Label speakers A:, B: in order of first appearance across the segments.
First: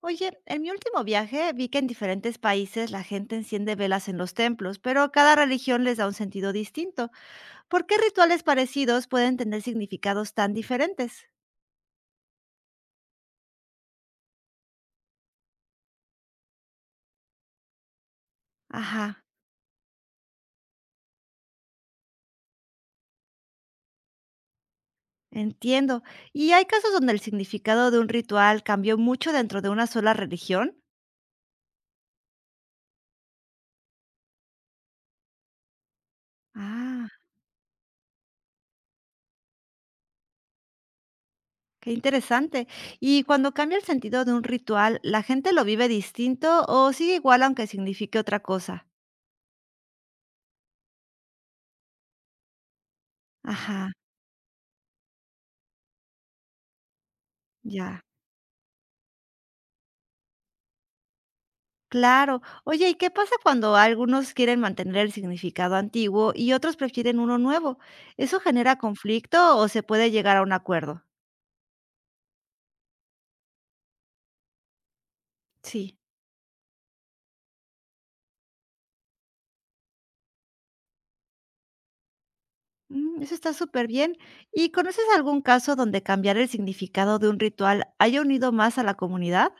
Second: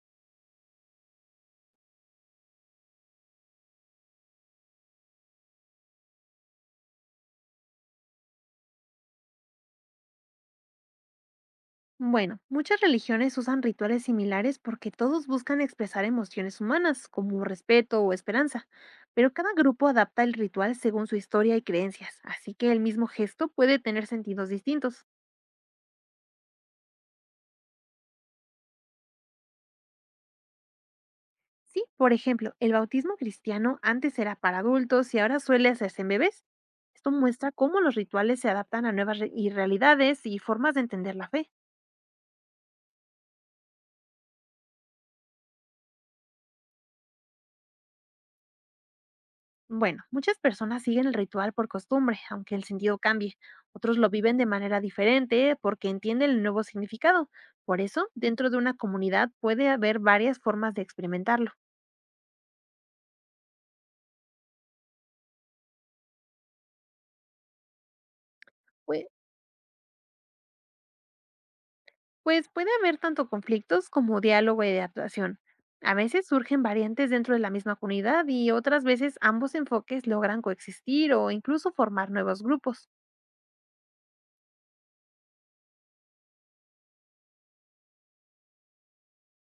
A: Oye, en mi último viaje vi que en diferentes países la gente enciende velas en los templos, pero cada religión les da un sentido distinto. ¿Por qué rituales parecidos pueden tener significados tan diferentes?
B: Bueno, muchas religiones usan rituales similares porque todos buscan expresar emociones humanas, como respeto o esperanza,
A: Ajá,
B: pero cada grupo adapta el ritual según su historia y creencias, así que el mismo gesto puede tener sentidos distintos.
A: entiendo. ¿Y hay casos donde el significado de un ritual cambió mucho dentro de una sola religión?
B: Sí, por ejemplo, el bautismo cristiano antes era para adultos y ahora suele hacerse en bebés.
A: Ah,
B: Esto muestra cómo los rituales se adaptan a nuevas re- y realidades y formas de entender la fe.
A: qué interesante. ¿Y cuando cambia el sentido de un ritual, la gente lo vive distinto o sigue igual aunque signifique otra cosa?
B: Bueno, muchas personas siguen el ritual por costumbre, aunque el sentido cambie.
A: Ajá,
B: Otros lo viven de manera diferente porque entienden el nuevo significado. Por
A: ya.
B: eso, dentro de una comunidad puede haber varias formas de experimentarlo.
A: Claro. Oye, ¿y qué pasa cuando algunos quieren mantener el significado antiguo y otros prefieren uno nuevo? ¿Eso genera
B: Pue-
A: conflicto o se puede llegar a un acuerdo?
B: Pues, puede haber tanto conflictos como diálogo y adaptación. A
A: Sí.
B: veces surgen variantes dentro de la misma comunidad y otras veces ambos enfoques logran coexistir o incluso formar nuevos grupos.
A: Mm, eso está súper bien. ¿Y conoces algún caso donde cambiar el significado de un ritual haya unido más a la comunidad?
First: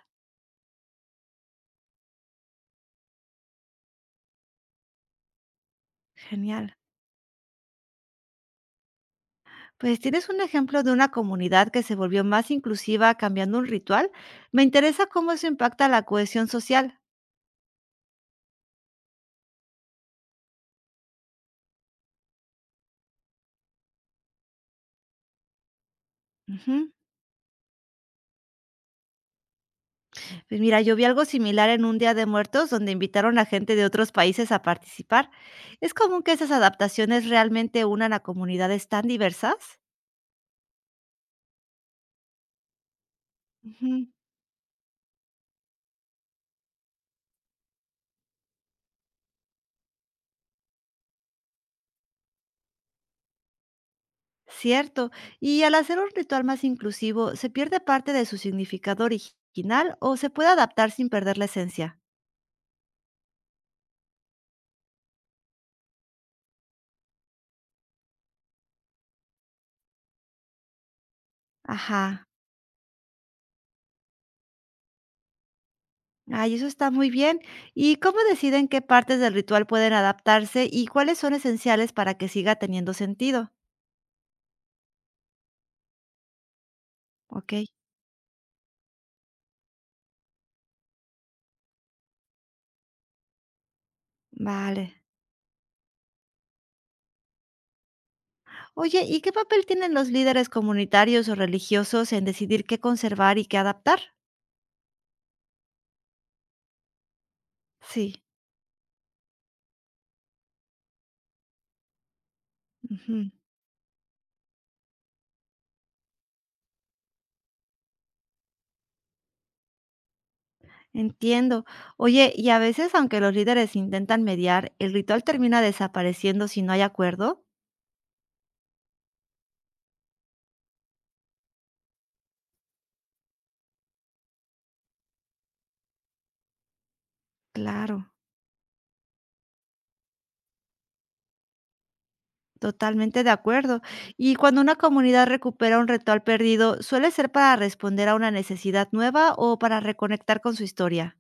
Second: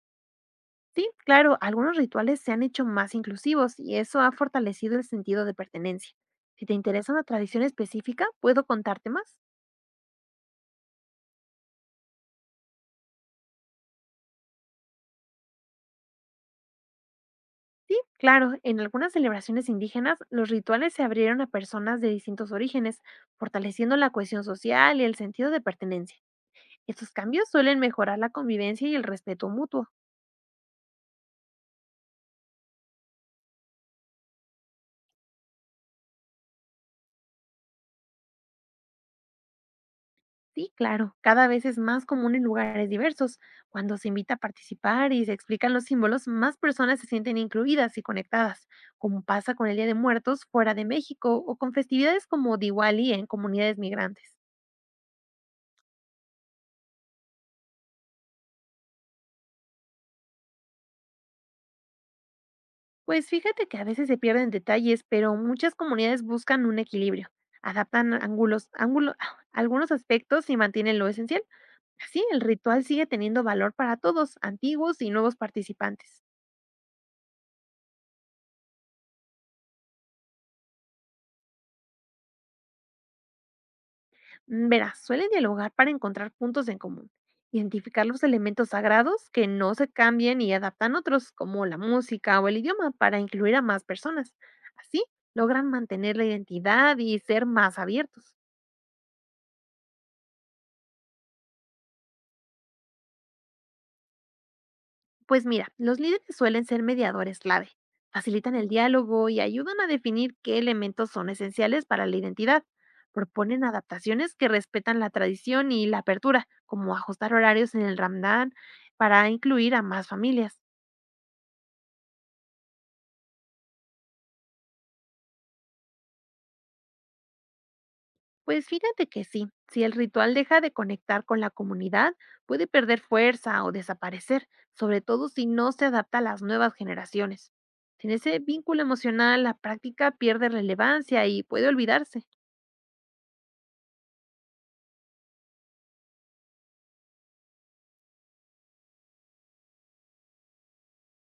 B: Sí, claro, algunos rituales se han hecho más inclusivos y eso ha fortalecido el sentido de pertenencia. Si
A: Genial.
B: te interesa una tradición específica, ¿puedo contarte más?
A: Pues tienes un ejemplo de una comunidad que se volvió más inclusiva cambiando un ritual. Me interesa cómo eso impacta la cohesión social.
B: Sí, claro, en algunas celebraciones indígenas los rituales se abrieron a personas de distintos orígenes, fortaleciendo la cohesión social y el sentido de pertenencia.
A: Ujú.
B: Estos cambios suelen mejorar la convivencia y el respeto mutuo.
A: Pues mira, yo vi algo similar en un Día de Muertos donde invitaron a gente de otros países a participar. ¿Es común que esas adaptaciones realmente unan a comunidades tan diversas?
B: Sí, claro, cada vez es más común en lugares diversos. Cuando
A: Ujú.
B: se invita a participar y se explican los símbolos, más personas se sienten incluidas y conectadas, como pasa con el Día de Muertos fuera de México o con festividades como Diwali en comunidades migrantes.
A: Cierto. ¿Y al hacer un ritual más inclusivo, se pierde parte de su significado original o se puede adaptar sin perder la esencia?
B: Pues fíjate que a veces se pierden detalles, pero muchas comunidades buscan un equilibrio, adaptan algunos aspectos y mantienen lo esencial. Así,
A: Ajá.
B: el ritual sigue teniendo valor para todos, antiguos y nuevos participantes.
A: Ay, eso está muy bien. ¿Y cómo deciden qué partes del ritual pueden adaptarse y cuáles son esenciales para que siga teniendo sentido?
B: Verás, suelen dialogar para encontrar puntos en común,
A: Ok,
B: identificar los elementos sagrados que no se cambian y adaptan otros, como la música o el idioma, para incluir a más personas.
A: vale.
B: Así logran mantener la identidad y ser más abiertos.
A: Oye, ¿y qué papel tienen los líderes comunitarios o religiosos en decidir qué conservar y qué adaptar?
B: Pues mira, los líderes suelen ser mediadores clave,
A: Sí,
B: facilitan el diálogo y ayudan a definir qué elementos son esenciales para la identidad.
A: ujú,
B: Proponen adaptaciones que respetan la tradición y la apertura, como ajustar horarios en el Ramadán para incluir a más familias.
A: entiendo. Oye, y a veces, aunque los líderes intentan mediar, el ritual termina desapareciendo si no hay acuerdo.
B: Pues fíjate que sí, si el ritual deja de conectar con la comunidad, puede perder fuerza o desaparecer, sobre todo si no se adapta a las nuevas generaciones.
A: Claro,
B: Sin ese vínculo emocional, la práctica pierde relevancia y puede olvidarse,
A: totalmente de acuerdo. Y cuando una comunidad recupera un ritual perdido, ¿suele ser para responder a una necesidad nueva o para reconectar con su historia?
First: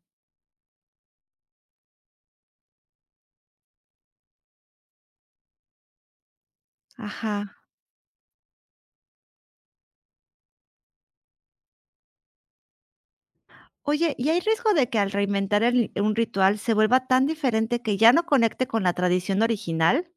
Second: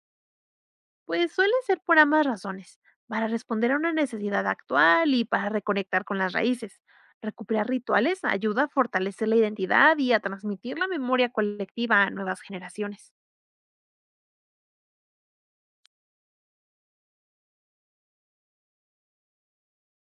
B: pues suele ser por ambas razones, para responder a una necesidad actual y para reconectar con las raíces.
A: Ajá.
B: Recuperar rituales ayuda a fortalecer la identidad y a transmitir la memoria colectiva a nuevas generaciones.
A: Oye, ¿y hay riesgo de que al reinventar un ritual se vuelva tan diferente que ya no conecte con la tradición original?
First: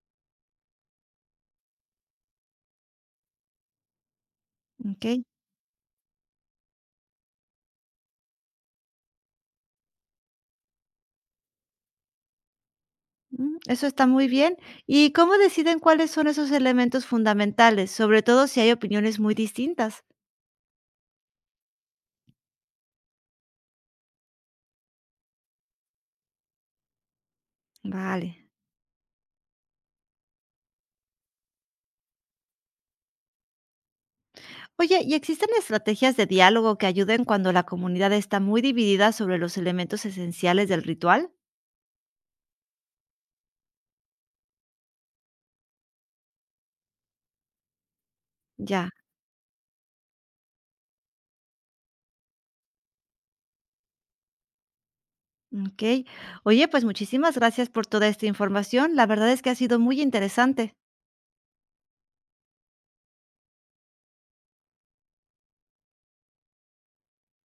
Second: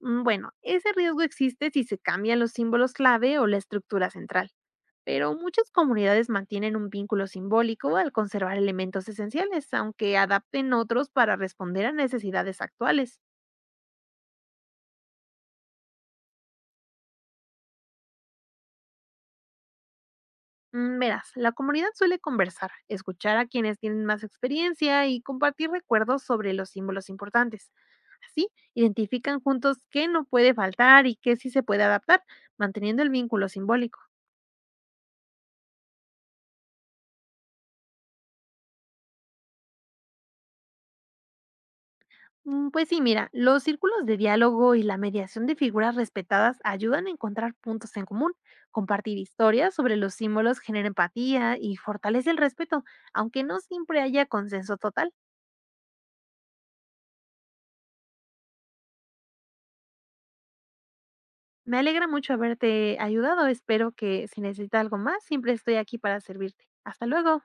B: Bueno, ese riesgo existe si se cambian los símbolos clave o la estructura central,
A: Ok,
B: pero muchas comunidades mantienen un vínculo simbólico al conservar elementos esenciales, aunque adapten otros para responder a necesidades actuales.
A: mm, eso está muy bien. ¿Y cómo deciden cuáles son esos elementos fundamentales, sobre todo si hay opiniones muy distintas?
B: Verás, la comunidad suele conversar, escuchar a quienes tienen más experiencia y compartir recuerdos sobre los símbolos importantes.
A: Vale.
B: Así, identifican juntos qué no puede faltar y qué sí se puede adaptar, manteniendo el vínculo simbólico.
A: Oye, ¿y existen estrategias de diálogo que ayuden cuando la comunidad está muy dividida sobre los elementos esenciales del ritual?
B: Pues sí, mira, los círculos de diálogo y la mediación de figuras respetadas ayudan a encontrar puntos en común.
A: Ya.
B: Compartir historias sobre los símbolos genera empatía y fortalece el respeto, aunque no siempre haya consenso total.
A: Ok. Oye, pues muchísimas gracias por toda esta información. La verdad es que ha sido muy interesante.
B: Me alegra mucho haberte ayudado, espero que si necesitas algo más, siempre estoy aquí para servirte. Hasta luego.